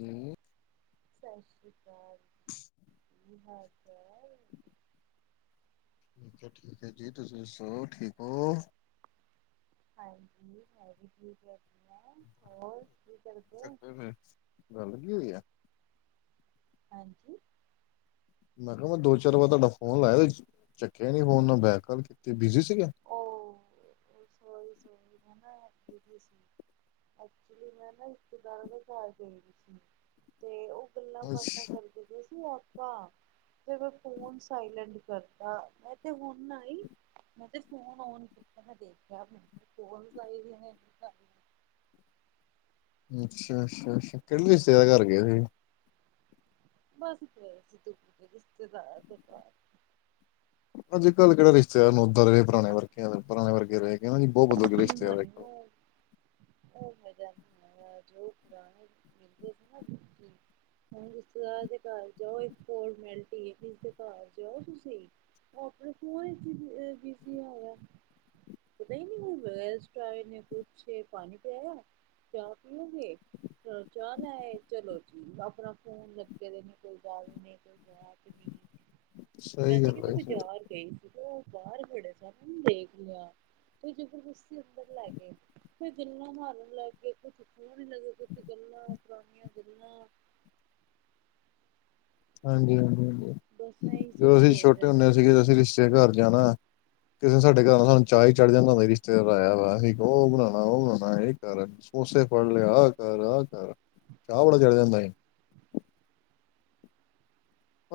ਜੇ। ਸਤਿ ਸ਼੍ਰੀ ਅਕਾਲ ਜੀ, ਕੀ ਹਾਲ ਚਾਲ? ਕਿਆ ਠੀਕ ਹੈ ਜੀ, ਤੁਸੀਂ ਦੱਸੋ ਠੀਕ ਹੋ? ਹਾਂਜੀ ਮੈਂ ਵੀ ਠੀਕ ਹੈਗੀ ਆ ਹੋਰ? [inaudible] ਗੱਲ ਕੀ ਹੋਈ ਐ? ਹਾਂਜੀ। ਮੈਂ ਕਿਹਾ ਮੈਂ ਦੋ ਚਾਰ ਵਾਰ ਤੁਹਾਡਾ ਫੋਨ ਲਾਇਆ ਚੱਕਿਆ ਨੀ ਫੋਨ ਨਾ ਬੈਕ ਕੋਲ ਕੀਤੀ ਬਿਜੀ ਸੀਗੇ। [unintelligible] ਸਹੀ ਸਹੀ ਹਾਂ ਬਿਜੀ ਸੀ। ਐਕਚੁਲੀ ਮੈਂ ਨਾ ਰਿਸ਼ਤੇਦਾਰਾਂ ਦੇ ਘਰ ਗਈ ਦੀ ਸੀ। ਅਤੇ ਉਹ ਗੱਲਾਂ ਬਾਤਾਂ ਅੱਛਾ ਕਰਦੇ ਪਏ ਸੀ ਆਪਾਂ ਫਿਰ ਮੈਂ ਫੋਨ ਸਾਈਲੈਂਟ ਕਰ। ਤਾਂ ਮੈਂ ਤੇ ਹੁਣ ਆਈ ਮੈਂ ਤੇ। ਫੋਨ ਔਨ ਕੀਤਾ ਮੈਂ ਦੇਖਿਆ ਕੋਲਜ ਆਏ ਹੋਏ ਨੇ। ਅੱਛਾ, ਅੱਛਾ, ਅੱਛਾ ਕਿਹੜੇ ਰਿਸ਼ਤੇ ਦੇ ਘਰ ਗਏ ਸੀ? ਬਸ ਗਏ ਸੀ ਦੂਰ ਦੇ ਰਿਸ਼ਤੇਦਾਰਾਂ ਦੇ ਘਰ। ਅੱਜ ਕੱਲ੍ਹ ਕਿਹੜੇ ਰਿਸ਼ਤੇਦਾਰ ਨੂੰ ਉਦਾਂ ਦੇ ਰਹੇ ਪੁਰਾਣੇ ਵਰਗਿਆਂ ਪੁਰਾਣੇ ਵਰਗੇ ਰਹੇ। ਸਾਨੂੰ ਉਹ ਮੈਂ ਜਾਂਦੀ ਜੋ ਪੁਰਾਣੇ ਮਿਲਦੇ ਸੀ ਨਾ। ਹਣ ਰਿਸ਼ਤੇਦਾਰ ਦੇ ਘਰ ਜਾਓ ਇੱਕ ਫੋਰਮੈਲਿਟੀ ਏ ਘਰ ਜਾਓ ਤੁਸੀਂ। ਉਹ ਆਪਣੇ ਫੋਨ ਵਿੱਚ ਬਿਜੀ ਹੈਗਾ। ਪਤਾ ਹੀ ਨਹੀਂ ਕੋ [inaudible] ਨੇ ਪੁੱਛੇ ਪਾਣੀ ਪਿਆਇਆ ਚਾਹ ਪੀਓਗੇ। ਚਲੋ ਚਾਹ ਲੈ ਆਏ ਚਲੋ ਜੀ ਆਪਣਾ ਫੋਨ ਲੱਗੇ ਦੇ ਨੇ ਕੋਈ ਗੱਲ ਨਹੀਂ ਕੋਈ ਬਾਤ ਨਹੀਂ। ਮੈਂ ਸਹੀ ਤੇ ਗੱਲ ਕਿਤੇ ਆ ਸਹੀ। ਬਾਜ਼ਾਰ ਗਈ ਸੀ ਤੇ ਉਹ ਬਾਹਰ ਖੜੇ ਸਨ ਉਹਨਾ ਦੇਖ ਲਿਆ ਉਹ ਜਬਰਦਸਤੀ ਅੰਦਰ ਲੈ ਗਏ। ਉੇ ਗੱਲਾਂ ਮਾਰਨ ਲੱਗ ਗਏ ਕੁਛ ਸੁਣਨ ਲੱਗੇ ਕੁਛ ਗੱਲਾਂ ਪੁਰਾਣੀਆਂ ਗੱਲਾਂ। ਹਾਂਜੀ, ਹਾਂਜੀ, ਹਾਂਜੀ ਬਸ ਇਹੀ ਸਭ ਜਦੋਂ ਅਸੀਂ ਚੱਲ ਛੋਟੇ ਰਿਹਾ ਹੁੰਦੇ ਸੀ। ਸੀਗੇ ਅਸੀਂ ਰਿਸ਼ਤੇਦਾਰਾਂ ਦੇ ਘਰ ਜਾਣਾ। ਕਿਸੇ ਨੇ ਸਾਡੇ ਘਰ ਆਣਾ ਸਾਨੂੰ ਚਾਅ ਹੀ ਚੜ੍ਹ ਜਾਂਦਾ ਸੀ। ਰਿਸ਼ਤੇਦਾਰ ਆਇਆ ਵਾ ਅਸੀਂ ਉਹ ਬਣਾਉਣਾ ਉਹ ਬਣਾਉਣਾ ਇਹ ਕਰ। ਸਮੋਸੇ ਫੜ ਲਿਆ ਆ ਕਰ ਆਹ ਕਰ ਚਾਅ ਬੜਾ ਚੜ ਜਾਂਦਾ ਸੀ।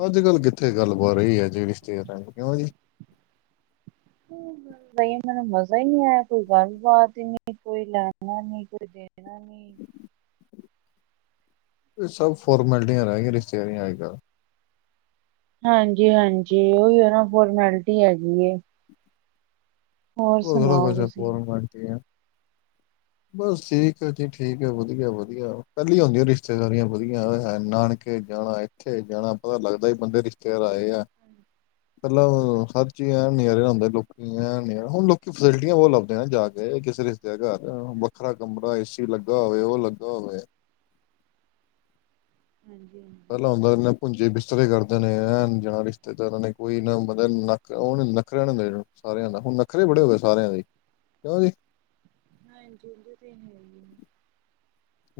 ਅੱਜ ਕੱਲ੍ਹ ਕਿੱਥੇ ਗੱਲ ਬਾਤ ਰਹੀ ਹੈ ਜਿਹੜੀ ਸੇ ਕਿਉਂ ਜੀ? ਨਹੀ ਮੈਨੂੰ ਮਜ਼ਾ ਹੀ ਨਹੀਂ ਆਇਆ ਕੋਈ ਗੱਲਬਾਤ ਨੀ ਕੋਈ ਲੈਣਾ ਨੀ ਕੋਈ ਦੇਣਾ ਨਹੀਂ। ਐਵੇਂ ਹੀ। ਇਹ ਸਭ ਫੋਰਮੈਲਿਟੀਆਂ ਰਹਿ ਗਈਆਂ ਰਿਸ਼ਤੇਦਾਰੀਆਂ ਅੱਜ ਕੱਲ੍ਹ। ਹਾਂਜੀ, ਹਾਂਜੀ ਉਹੀ ਹੈ ਨਾ ਫੋਰਮੈਲਿਟੀ ਹੈਗੀ ਏ। ਉਹ ਬੜਾ ਸੁਣਾਓ ਕੁਛ ਪਰ ਤੁਸੀਂ? ਫੋਰਮੈਲਟੀ ਹੈ। ਬਸ ਠੀਕ ਆ ਜੀ ਠੀਕ ਹੈ ਵਧੀਆ ਵਧੀਆ ਪਹਿਲੇ ਹੁੰਦੀਆਂ ਸੀ ਰਿਸ਼ਤੇਦਾਰੀਆਂ ਵਧੀਆ ਆਏ ਹਾਏ ਨਾਨਕੇ ਥੇ ਜਾਣਾ ਇੱਥੇ ਜਾਣਾ ਪਤਾ ਲੱਗਦਾ ਹੀ ਬੰਦੇ ਰਿਸ਼ਤੇਦਾਰ ਆਏ ਆ। ਪਹਿਲਾਂ ਹਾਂਜੀ ਤੇ ਹਰ ਚੀਜ਼ ਐ ਨਜਾਰੇ ਆਉਦੇ ਲੋਕੀ ਐ ਨਜ਼ਾਰੇ। ਹੁਣ ਲੋਕੀ ਫੈਸਿਲਿਟੀਆਂ ਬਹੁਤ ਲੱਭਦੇ ਜਾ ਕੇ ਕਿਸੇ ਰਿਸ਼ਤੇ ਦੇ ਘਰ ਵੱਖਰਾ ਕਮਰਾ ਏ ਸੀ ਲੱਗਾ ਹੋਵੇ ਉਹ ਲੱਗਾ। ਲੱਗਾ ਹੋਵੇ। ਹਾਂਜੀ ਹਾਂਜੀ। ਪਹਿਲਾ ਹੁੰਦਾ, ਭੂੰਜੇ ਬਿਸਤਰੇ ਕਰਦੇ ਨੇ ਐ ਜਾਂ ਰਿਸ਼ਤੇਦਾਰਾਂ ਨੇ ਕੋਈ ਮਤਲਬ ਨ ਉਹਨ ਨਕਰਿਆ, ਸਾਰਿਆਂ ਨਾਲ ਹੁਣ ਨੱਖਰੇ ਬੜੇ ਹੋ ਗਏ ਸਾਰਿਆਂ ਦੇ ਕਿਉਂ ਜੀ [unintelligible] ਹੈ ਹੀ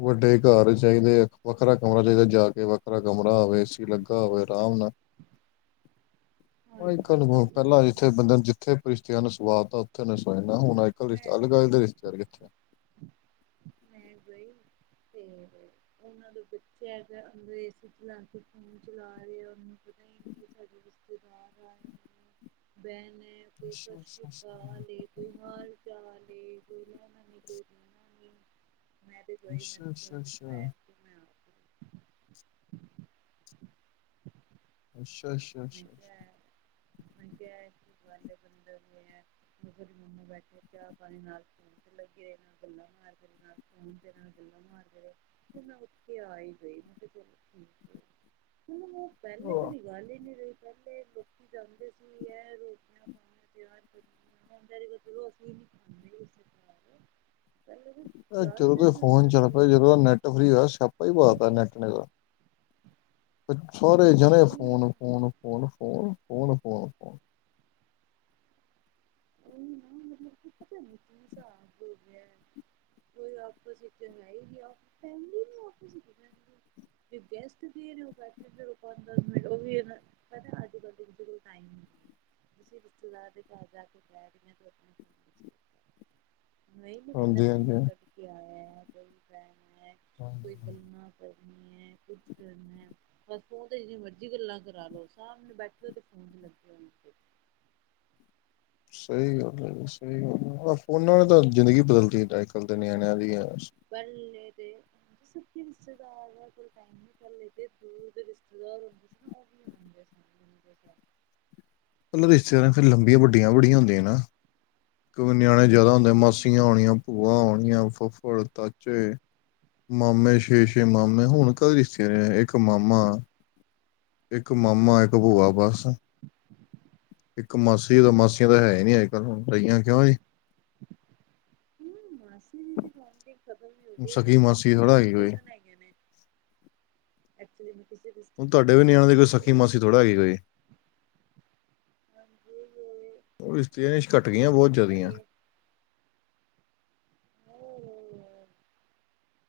ਵੱਡੇ ਘਰ ਚਾਹੀਦੇ ਵੱਖਰਾ ਕਮਰਾ ਚਾਹੀਦਾ ਜਾ ਕੇ ਵੱਖਰਾ ਕਮਰਾ ਆਵੇ ਲੱਗਾ ਹੋਵੇ ਆਰਾਮ ਨਾਲ ਕ ਹਾਂਜੀ ਹੁਣ ਪਹਿਲਾਂ ਜਿੱਥੇ ਪਤਾ ਬੰਦਾ ਜਿੱਥੇ ਰਿਸ਼ਤਿਆਂ ਨੂੰ ਸੁਵਾਦ ਤਾਂ ਉੱਥੇ ਨੇ ਸੋਏ ਹੁਣ ਅੱਜ ਕੱਲ ਰਿ ਮੈਂ ਅਲਗ ਅਲ ਦੇ ਰਿਸ਼ਤੇਾਰ ਕਿਥ ਆ ਮੈਂ ਗਈ ਤੇ [unintelligible] ਉਹਨਾਂ ਦੇ ਬੱਚੇ ਹੈਗਾ ਅੰਦਰ ਏ ਸੀ ਚਲਾ ਕੇ ਫੋਨ ਚਲਾ ਰਹੇ ਆ ਉਹਨੂੰ ਸਾਡੇ ਰਿਸ਼ਤੇਦਾਰ ਆ ਬੈਣ ਸਤਿ ਅੱਛਾ ਸ਼੍ਰੀ ਅੱਛਾ ਅਕਾਲ ਕੋਈ ਮਾਰ ਚੇ ਕੋਈ ਰਹਿਣਾ ਨੀ ਕੋਈ ਰਣਾ ਨੀ ਅੱਛਾ ਅੱਛਾ ਅੱਛਾ ਬੈਠ ਕੇ ਮੈਂ ਆ ਗਈ [unintelligible] ਅੱਛਾ ਅੱਛਾ ਅੱਛਾ ਅੱਛਾ। ਮੈਂ ਕਿਹਾੇ ਬੰਦਾ ਹੈ ਦੇ ਮੰਮਾ ਬੈਠੇ ਚਾਹ ਪਾਣੀ ਨਾਲ। ਲੱਗੇ ਰ ਗੁੱਲਾਂ ਮਾਰਦੇ ਨੇ ਫੋਨ ਦੇ ਨਾਲ ਗੁੱਲਾਂ ਮਾਰਦੇ ਨੇਹੇ। ਤੇ ਮੈਂ ਉੱਥੇ ਆ ਹੀ ਗਈ ਮ ਕਿਹਾ ਚਲ ਠੀਕ ਹੈ ਹੁਣ ਉਹ ਪਹਿਲੇ ਅੱਛਾ ਵਾਲੀ ਗੱਲ। ਨਹੀਂ ਰਹੀ ਪਹਿਲੇ ਲੋਕੀ ਜਾਂਦੇ ਸੀ ਇਹ ਰੋਟੀਆਂ [inaudible] ਚਲੋ ਅਸੀਂ ਨ ਖਾਂਦੇ। ਪਹਿਲੇ ਤਾਂ ਚਾਹ ਹੀ ਜਦੋਂ ਚੜ ਤੇ ਫੋਨ ਜਾਂਦਾ ਚੱਲ ਸੀ ਪਿਆ ਜਦੋਂ ਦਾ ਨੈੱਟ ਫਰੀ ਹੋਇਆ ਸਪਾ ਹੀ ਪਾ ਤ ਨੈਟ ਨੇ ਦਾ। ਸਾਰੇ ਜਣੇ ਨਹੀਂ ਫੋਨ ਫੋਨ ਫੋਨ ਫੋ ਫੋ ਫੋਨ ਫਨ। ਉਹੀ ਨਾ ਮਤਲਬ ਕਿ [inaudible] ਪਤਾ ਨ ਕੀ ਹਿਸਾਬ ਹੋ ਗਿਆ। ਕੋਈ ਆਪਸਟ ਹੈਏਗੀ ਆਪ ਪਹਿਲੀ ਨੂੰ ਆਪਸ ਗੈਸਟ ਦੀ ਬਠ ਰੁਪ ਮ ਵੀ ਨਾ। ਪਤਾ ਅੱਜ ਕੱਲ ਕੋਲ ਟਾਈਮ ਨਹੀਂ ਤੁਸੀਂ ਰਿਸ਼ਤੇਦਾਰ ਦੇ ਘਰ ਜਾ ਕੇ। ਮ ਨ ਬਦਾ ਹਾਂਜੀ ਟਾਈਮ। ਹਾਂਜੀ ਕੇ ਆਇ ਹਾਂ। ਕੋਈ ਗੱਲਾਂ ਕਰਨੀਆਂ ਕੁਝ ਕਰਨਾ ਹੈ। ਬਸ ਫੋਨ ਤੇ ਜਿੰਨੀਆਂ ਮਰਜ਼ੀ ਗੱਲਾਂ ਕਰਾ ਲੋ ਸਾਹਮਣੇ ਬੈਠੇ ਤੇ ਫੋਨ ਚ ਲੱਗੇ। ਸਹੀ ਗੱਲ ਹੈ ਸਹੀ ਫੋਨਾਂ ਨੇ ਤਾਂ ਜ਼ਿੰਦਗੀ ਬਦਲਦੀ ਅੱਜ ਕੱਲ ਦੇ ਨਿਆਣਿਆਂ ਦੀ ਆ [unintelligible] ਦੇ ਸੀ ਰਿਸ਼ਤੇਦਾਰ ਦਾ ਕੋਈ ਟੇ ਤੇ ਦੂਧ ਰਿਸ਼ਤੇਦਾਰ ਹੁੰਦੇ ਸੀ ਹ [unintelligible] [unintelligible] ਪਲ ਰਿਸ਼ਤੇਦਾਰਾਂ ਫਿਰ ਲੰਬੀਆਂ ਵੱਡੀਆਂ ਵੱੜੀਆਂ ਹੁੰਦੀਆਂ ਨਾ। ਨਿਆਣੇ ਜਿਆਦਾ ਹੁੰਦੇ ਮਾਸੀਆਂ ਹੋਣੀਆਂ ਭੂਆ ਆਣੀਆਂ ਫੱਫੜ ਤਾਚੇ ਮਾਮੇ ਛੇ ਛੇ ਹਾਂ ਮਾਮੇ ਹੁਣ ਕਦੇ ਰਿਸ਼ਤੇ ਇੱਕ ਮਾਮਾ ਇੱਕ ਮਾਮਾ ਇੱਕ ਭੂਆ ਬਸ। ਇੱਕ ਮਾਸੀ ਤਾਂ ਬਸ ਮਾਸੀਆਂ ਤਾਂ ਹੈ ਹੀ ਨੀ ਅੱਜ ਕੱਲ ਹੁਣ ਰਹੀਆਂ ਕਿਉਂ ਜੀ। ਹਮ ਮਸੀ ਦੀਦੇ। ਖਬਮ ਨ ਹੋ ਸਕੀ ਮਾਸੀ ਮਾਸੀਆਂ ਆਆ ਥੋੜ੍ਹਾ ਨੇ ਤੇ ਹੈਗੀ ਕੋਈ ਕਜ਼ਨ ਆਈਆ ਨੇ। ਐਕਚੁਲੀ ਮੈਂ ਕਿਸੇ ਰਿਸ਼ਤੇਦਾਰ ਦੇ ਘਰ ਗਈ। ਥੋੜਾ ਕੋਈ। ਹਾਂਜੀ ਉਹ ਇਸਸ਼ਤਰੀਆਂ ਘੱਟ ਗਈਆਂ ਮੇਰੇ ਬਹੁਤ ਮਾਮਾ ਜਿਆਦੀਆਂ। ਹੀ ਹੈ ਹੋ ਹੋ।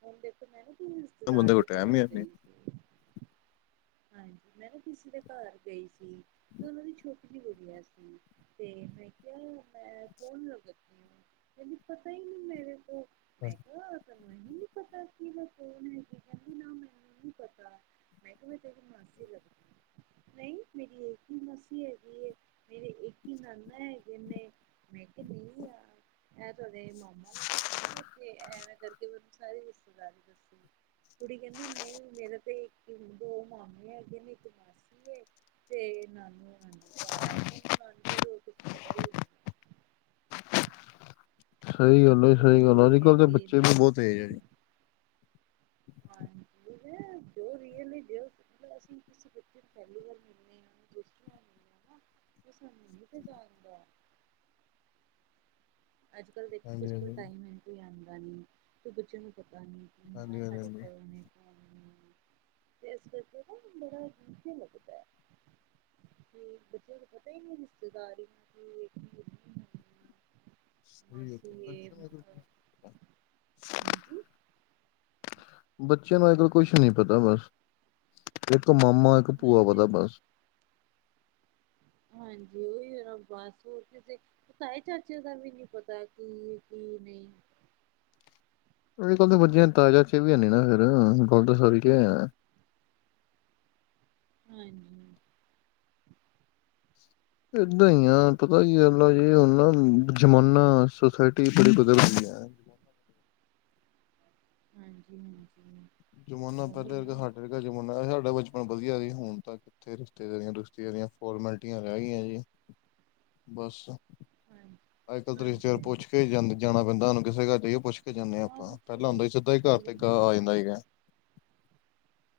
ਹੁਣ ਦੇਖੋ ਮੈਂ ਨਾ। ਰਿਸ਼ਤੇਦਾਰ ਬੰਦੇ ਕੋਲ ਦੇ ਟੈਮ ਈ ਘਰ ਹੈ ਨੀ। ਗਈ ਸੀ ਹਾਂਜੀ, ਮੈਂ ਨਾ ਕਿਸੀ ਦੇ ਘਰ ਗਈ ਸੀ ਤੇ ਉਹਨਾਂ ਦੀ ਸ਼ੋਪ ਵੀ ਵਧੀਆ ਸੀ। ਤੇ ਮੈਂ ਕਿਹਾ ਮੈਂ ਕੌਣ ਲਗਦੀ ਹਾਂ, ਮੈਨੂੰ ਪਤਾ ਹੀ ਨਹੀਂ ਮੇਰੇ ਤੋਂ ਹਾਂ। ਮੈਨੂੰ ਨਹੀਂ ਪਤਾ ਕੀ ਮੈਂ ਕੌਣ ਹੈਗੀ ਆ, ਨਾ ਮੈਨੂੰ ਪਤਾ ਮੈਂ ਤੇਰੀ ਮਾਸੀ ਲੱਗਦੀ ਨਹੀਂ ਮੇਰੀ ਇੱਕ ਹੀ ਮਾਸੀ ਹੈਗੀ, ਮੇਰੇ ਇੱਕ ਹੀ ਨਾਨਾ ਹੈਗੇ ਨੇ, ਮੈਂ ਕਿਹਾ ਨਹੀਂ ਆ ਇਹ ਤੁਹਾਡੇ ਮਾਮਾ ਲੱਗਦੇ ਨੇ ਤੇ ਐਵੇਂ ਕਰਕੇ ਮੈਨੂੰ ਸਾਰੇ ਰਿਸ਼ਤੇਦਾਰੀ ਦੱਸੀ ਕੁੜੀ ਕਹਿੰਦੀ ਨਹੀਂ ਮੇਰਾ ਤੇ ਇੱਕ ਦੋ ਮਾਮੇ ਹੈਗੇ ਨੇ ਇੱਕ ਮਾਸੀ ਹੈ ਤੇ ਨਾਨੂ ਨਾਨੀ ਬਸ, ਉਹਨੂੰ ਨਾਨਕੇ ਤੇ ਉਹ ਕੁਛ ਪਤਾ ਹੀ ਨੀ। ਸਹੀ ਗੱਲ ਹੈ ਕਿ ਸਹੀ ਗੱਲ ਆ, ਅੱਜ ਕੀ ਹੈ ਕੱਲ੍ਹ ਦੇ ਕੀ ਬੱਚੇ ਨਹੀਂ ਵੀ ਬਹੁਤ ਤੇਜ ਆ ਜੀ। ਹਾਂ। ਜੋ ਵੀ ਐ [unintelligible] ਅਸੀਂ ਕਿਸੇ ਬੱਚੇ ਨੂੰ ਪਹਿਲੀ ਵਾਰ ਮਿਲਦੇ ਹਾਂ ਤੇ ਸਾਨੂੰ ਨੀ ਪਹਿਚਾਣਦਾ ਅੱਜ ਕੱਲ੍ਹ ਦੇਖ, ਕਿਸ ਹਾਂਜੀ ਹਾਂਜੀ ਕੋਲ ਟਾਈਮ ਹੈ ਕੋਈ ਆਉਂਦਾ ਨਹੀਂ, ਕੋ ਬੱਚੇ ਨੂੰ ਪਤਾ ਨਹੀਂ। ਹਾਂਜੀ ਹਾਂਜੀ ਸਾਡੇ ਹਾਂਜੀ ਕੋਲ ਨੇ ਤੇ ਇਸ ਕਰਕੇ ਨਾ, ਬੜਾ ਅਜੀਬ ਜਯਾ ਲੱਗਦਾ ਹੈ। ਕਿ ਬੱਚਿਆਂ ਨੂੰ ਪਤਾ ਹੀ ਨੀ ਰਿਸ਼ਤੇਦਾਰੀ ਨੂੰ ਕਿ ਸਹੀ ਹੈ ਮਾਸੀ ਏ, ਬੱਚਿਆਂ ਨੂੰ ਹਾਂਜੀ [unintelligible] ਬੱਚਿਆਂ ਨੂੰ ਅਜਕੱਲ ਕੁਛ ਨੀ ਪਤਾ ਬਸ। ਇੱਕ ਮਾਮਾ ਇੱਕ ਭੂਆ ਹਾਂਜੀ ਪਤਾ ਬਸ ਹਾਂਜੀ ਓਹੀ [unintelligible] ਤਾਏ ਚਾਚੇ ਦਾ ਵੀ ਨੀ ਪਤਾ ਕੀ ਏ ਕੀ ਨਈ ਅਜ ਕੱਲ ਦੇ ਬੱਚਿਆਂ ਤਾਏ ਚਾਚੇ ਵੀ ਹੈ ਨੀ ਨਾ ਫੇ ਗਲ ਤਾਂ ਸਾਰੀ ਹਾਂਜੀ ਏਦਾਂ ਈ ਆ, ਪਤਾ ਕਿ ਗੱਲ ਅ ਜੀ ਹੁਣ ਨਾ ਜ਼ਮਾਨਾ, ਸੁੋਸਾਇਟੀ ਬੜੀ ਬਦਲ ਗੀ ਹੈ ਹਾਂਜੀ ਹਾਂਜੀ ਜ਼ਮਾਨਾ ਉਹੀ ਪੇਹਲੇ ਨਾ ਅਰਗਾ ਜ਼ਮਾਨਾ, ਸਾਡਾ ਬਚਪਨ ਵਧੀਆ ਸੀ ਹੁਣ ਤੇ ਤੇ ਰਿਸ਼ਤੇਦਾਰੀਆਂ ਰਿਸ਼ਤੇਦਾਰੀਆਂ ਫੋਰਮੈਲਿਟੀਆਂ ਰਹਿ ਗਈਆਂ ਜੀ, ਬਸ ਹਾਂ [inaudible] ਅੱਜ ਕੱਲ ਤੇ ਰਿਸ਼ਤੇਦਾਰ ਪੁੱਛ ਕੇ ਜਾਂ ਜਾਣਾ ਪੈਂਦਾ ਹੁਣ ਕਿਸੇ ਘਰ ਜਾਈਏ ਪੁੱਛ ਕੇ ਕੇ ਜਾਂਦੇ ਹਾਂ ਆਪਾਂ ਪਹਿਲਾਂ ਹਾਂਜੀ ਹਾਂਜੀ ਹੁੰਦਾ ਸੀ ਸਿੱਧਾ ਹੀ ਘਰ ਤੇ ਗ ਪਹਿਲੇ ਆ ਜਾਂਦਾ ਸੀਗਾ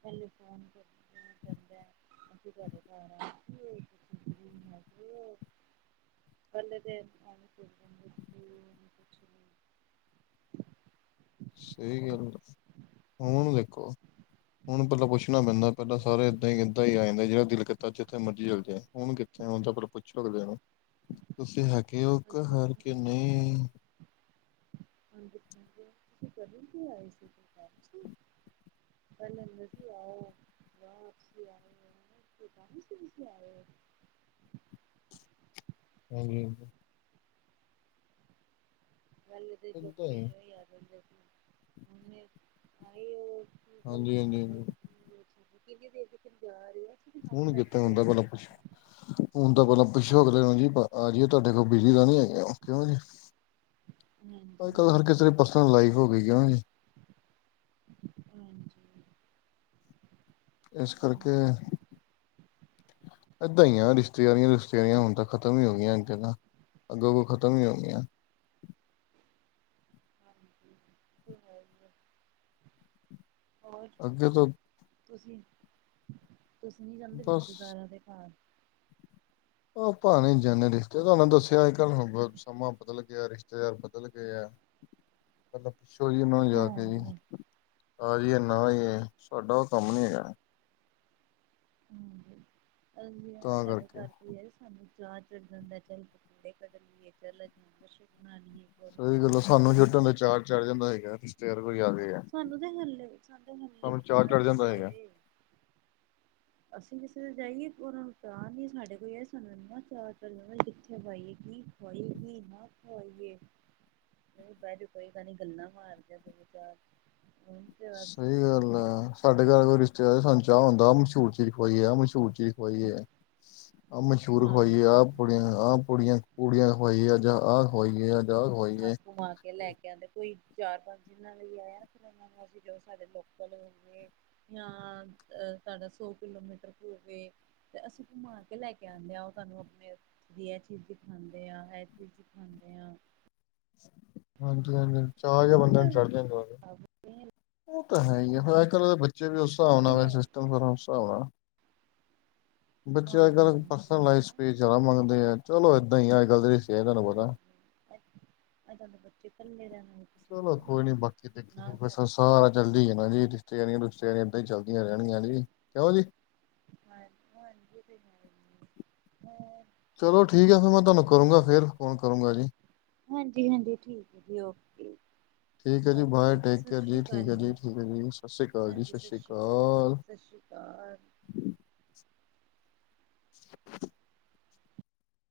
ਪਹਿਲੇ ਫੋਨ ਕਰਦੇ ਜਾਂਦਾ ਅਸੀ ਘਰੇ ਆ [unintelligible] ਵੱਲ ਦੇ [unintelligible] ਸਹੀ ਗੱਲ, ਹੁਣ ਦੇਖੋ। ਹੁਣ ਪਹਿਲਾਂ ਪੁਛਣਾ ਪੈਂਦਾ ਪਹਿਲ ਸਾਰੇ ਏਦਾਂ ਹੀ ਆ ਜਾਂਦੇ ਜਿਹੜਾ ਦਲ ਕੀਤਾ ਜਿੱਥੇ ਮਰਜ਼ੀ ਚੱਲ ਜਾਏ ਹੁਣ ਹੁਣ ਤਾਂ ਪਹਿਲਾਂ ਪੁੱਛੇ ਅਗਲੇ ਨੂੰ, ਤੁਸੀਂ ਹੈਗੇ ਹੋ ਅੱਜ ਘਰ ਪੁੱਛਣਗੇ ਕੇ ਨਹੀਂ? [inaudible] [unintelligible] ਪੈਲੇ ਮਲਕਿ ਆਯਾ ਹੋਏਆ [unintelligible] ਕੋਈ ਕਾਰਨ ਸੀ ਤੁਸੀ ਆਏ ਹੋ? ਹਾਂ [inaudible] ਪਹਿਲੇ ਤੇ ਏਦਾਂ ਲੋਕੀ ਹੀ ਐਵੇਂ ਈ ਆ ਯੰਦੇ ਸੀ, ਆ ਉਹ [unintelligible] ਹਾਂਜੀ, ਹਾਂਜੀ, ਹਾਂਜੀ ਕਿੰਨੀ ਦੇਰ ਦੇ ਫਿਰ ਜਾ ਰਹੇ ਹੋ? [unintelligible] ਹੁਣ ਜਾਣਾ ਕੀਤਾ ਸੀ ਹੁੰਦਾ ਬਲਾ ਕੁੱਸ਼। ਹੁਣ ਤਾਂ ਪਹਿਲਾਂ ਪੁੱਛੋ ਅਗਲੇ ਨੂੰ ਜੀ, ਆ ਜਾਏ ਤੁਹਾਡੇ ਕੋਲ, ਬਿਜ਼ੀ ਤ ਨੀ ਹੈਗੇ, ਕਿਉਂ ਜੀ ਹਾਂਜੀ ਅੱਜ ਕੱਲ ਹਰ ਹਾਂਜੀ ਕਿਸੇ ਦੀ ਪਰਸਨਲ ਲਾਈਫ ਹੋ ਗਈ ਆ ਹਾਂਜੀ ਇਸ ਕਰਕੇ ਏਦਾਂ ਈ ਆ ਰਿਸ਼ਤੇਦਾਰੀਆਂ ਰਸ਼ਤੇਦਾਰੀਆਂ ਹੁਣ ਤਾਂ ਖਤਮ ਹੀ ਹੋ ਗਈਆਂ ਇੰਜ ਨਾ ਅੱਗੋ ਕੁ ਖਤਮ ਈ ਹੋ ਗਈਆਂ [inaudible] ਹੋਰ? ਅੱਗੇ ਤੋਂ ਤੁਸੀਂ, ਤੁਸੀਂ ਨੀ ਜਾਂਦੇ ਬਸ ਰਿਸ਼ਤੇਦਾਰਾਂ ਦੇ ਘਰ? ਉਹ ਭਾਵੇਂ ਜਨੇਲਿਸਟ ਐ, ਤੁਹਾਨੂੰ ਦੱਸਿਆ ਅੱਜ ਕੱਲ੍ਹ ਹੁਣ ਸਮਾਂ ਬਦਲ ਗਿਆ, ਰਿਸ਼ਤੇਦਾਰ ਬਦਲ ਗਿਆ ਪਹਿਲਾਂ ਪੁੱਛੋ ਜੀ ਉਹ ਜਾ ਕੇ ਜੀ। ਹਾਂਜੀ। ਹਾਜੀ ਇੰਨਾ ਹੀ ਹੈ, ਸਾਡਾ ਉਹ ਕੰਮ ਨੀ ਹੈਗਾ ਹਾਂਜੀ ਆਣਾ ਤਾਂ ਸਾਡੇ ਕਰਕੇ ਘਰ ਸਾਨੂੰ ਚਾ ਚੜ ਜਾਂਦਾ, ਚੱਲੜੇ ਕੱਢ ਲਈਏ ਮੈਂਬਰਸ਼ਿਪ ਬਣਾ ਲਈਏ ਸਹੀ ਗੱਲਾਂ ਐ, ਸਾਨੂੰ ਝੱਟ ਚਾਹ ਚੜ ਜਾਂਦਾ ਹੈਗਾ, ਰਿਸ਼ਤੇਦਾਰ ਕੋਈ ਆ ਗਏ ਆ ਸਾਨੂੰ ਤਾਂ ਹੱਲੇ, ਸਾਨੂੰ ਤਾਂ ਹੱਲੇ, ਸਾਨੂੰ ਵੀ ਚਾਹ ਚੜ ਤੇ ਹੀ ਜਾਂਦਾ ਆ ਹੈਗਾ ਜਾਏ। ਅਸੀਂ ਕਿਸੇ ਦੇ ਜਾਈਏ, ਉਨਾਂ ਨੂੰ ਪਿਆਰ ਨੀ, ਸਾਡੇ ਕੋਈ ਆਏ, ਸਾਨੂੰ ਇੰਨਾ ਚਾਹ ਚੜ ਜਾਂਦਾ, ਕਿਥੇ ਪਾਈਏ ਕਿ ਹੋਈ ਵੀ ਨਾ ਖ਼ਵਾਈਏ [inaudible] ਨਈ ਬਾ ਚੋ ਕੋਈ ਤਾਂ ਨੀ, ਗੱਲਾਂ ਮਾਰਦੇ ਚਾਰ ਤੇ ਬਸ ਸਹੀ ਗੱਲ ਆ, ਸਾਡੇ ਘਰ ਕੋਈ ਰਿਸ਼ਤੇਦਾਰ ਆਜੇ ਸਾਨੁ ਚਾ ਹੁੰਦਾ, ਮਸ਼ਹੂਰ ਚੀਜ਼ ਖ਼ਵਾਈਏ, ਮਸ਼ਹੂਰ ਚੀਜ਼ ਹੋਈ ਏ ਆਪ ਮਸ਼ਹੂਰ ਹੋਈ ਏ ਹਾਂਜੀ। ਆਪਣੇ ਆਪ ਪੂੜੀਆਂ ਪੂੜੀਆਂ ਖ਼ਵਾਈਏ, ਅਜ ਆਹ ਖ਼ਵਾਈਏ, ਅਜ ਆਹ ਖ਼ਵਾਈਏ ਘੁੰਮਾ ਕੇ ਲੈ ਕੇ ਆਉਂਦੇ ਕੋਈ ਚਾਰ-ਪੰਜ ਜਿਨਾ ਨਈ ਵੀ ਆਇਆ ਫਿਰ ਉਹਨਾਂ ਨੂੰ, ਅਸੀਂ ਕਿਹਾ ਜੋ ਸਾਡੇ ਲੋਕਲ ਹ ਜਾਂ, ਸਾਡਾ ਸੌ ਕਿਲੋਮੀਟਰ ਦੂਰ ਵੇ ਤੇ ਅਸੀਂ ਘੂਮਾ ਕੇ ਲੈ ਕੇ ਆਉਂਨੇ ਆਂ, ਉਹਾਨੂੰ ਆਪਣੇ ਉਥੇ ਕਦੀ ਇਹ ਚੀਜ਼ ਦਿਖਾਂਦੇ ਆ, ਇਹ ਚੀਜ਼ ਦਿਖਾਂਣ ਹਾਂਜੀ-ਹਾਂਜੀ, ਚਾਹ ਇਹਦੇ ਜਿਯਾ ਨਾਲ ਬੰਦ ਨੂੰ ਚੜ੍ਹ ਹਾਂਜੀ ਜਾਂਦਾਂ ਉਹ ਤਾਂ ਹੈ ਹੀ ਹੈ, ਫਿਰ ਅਜਕੱਲ੍ਹ ਦੇ ਬੱਚੇ ਵੀ ਉਸ ਹਿਸਾਬ ਨਾਲ, ਸਿਸਟਮ ਫੇਰ ਉਸ ਹਿਸਾਬ ਨਾਲ ਬੱਚੇ ਅੱਜ ਕੱਲ ਹਾਂਜੀ ਪਰਸਨਲ ਲਾਈਫ ਸਪੇਸ ਜ਼ਯਾਦਾ ਮੰਗਦੇ ਐ, ਚਲੋ ਏਦਾਂ ਹੀ ਆ ਅੱਜ ਕੱਲ ਦੇ ਕਿਸਤੇਆਂ ਦਾ ਤੁਹਾਨੂੰ ਪਤਾ। ਅਜ-ਕਲ ਦੇ ਬੱਚੇ ਕਲੇ ਕੇ ਚਲੋ ਕੋਈ ਨੀ, ਬਾਕੀ ਦੇਖੀ ਜ ਹਾਂ ਚਲਦੀ ਹੈ ਨਾ ਜੀ, ਰਿਸ਼ਤੇਦਾਰਿਆਂ-ਰੁਸ਼ਤੇਦਾਰਿਆਂ ਏਦਾਂ ਹੀ ਚਲਦੀਆਂ ਰਹਿਣਗੀਆਂ ਜੀ, ਕਿਯੋ ਜੀ ਹਾਂ ਹਾਂਜੀ ਹ ਹ [unintelligible] ਚਲੋ ਠੀਕ ਹੈ, ਫਿਰ ਮੈਂ ਤੁਹਾਨੂੰ ਕਰੂੰਗਾ, ਫੇਰ ਫੋਨ ਕਰੂੰਗਾ ਜੀ। ਹਾਂਜੀ-ਹਾਂਜੀ ਠੀਕ ਹੈ ਜੀ, ਠੀਕ ਹੈ ਓਕੇ-ਓਕੇ ਬਾਏ ਜੀ, ਟੇਕ ਸਤਿ ਕੇਅਰ ਸ਼੍ਰੀ ਜੀ ਠੀਕ ਅਕਾਲ ਹੈ ਜੀ। ਸਤਿ ਠੀਕ ਸ਼੍ਰੀ ਅਕਾਲ ਜੀ, ਹਾਂਜੀ ਸਤਿ ਸ਼੍ਰੀ ਅਕਾਲ ਸਤਿ ਸ਼੍ਰੀ ਅਕਾਲ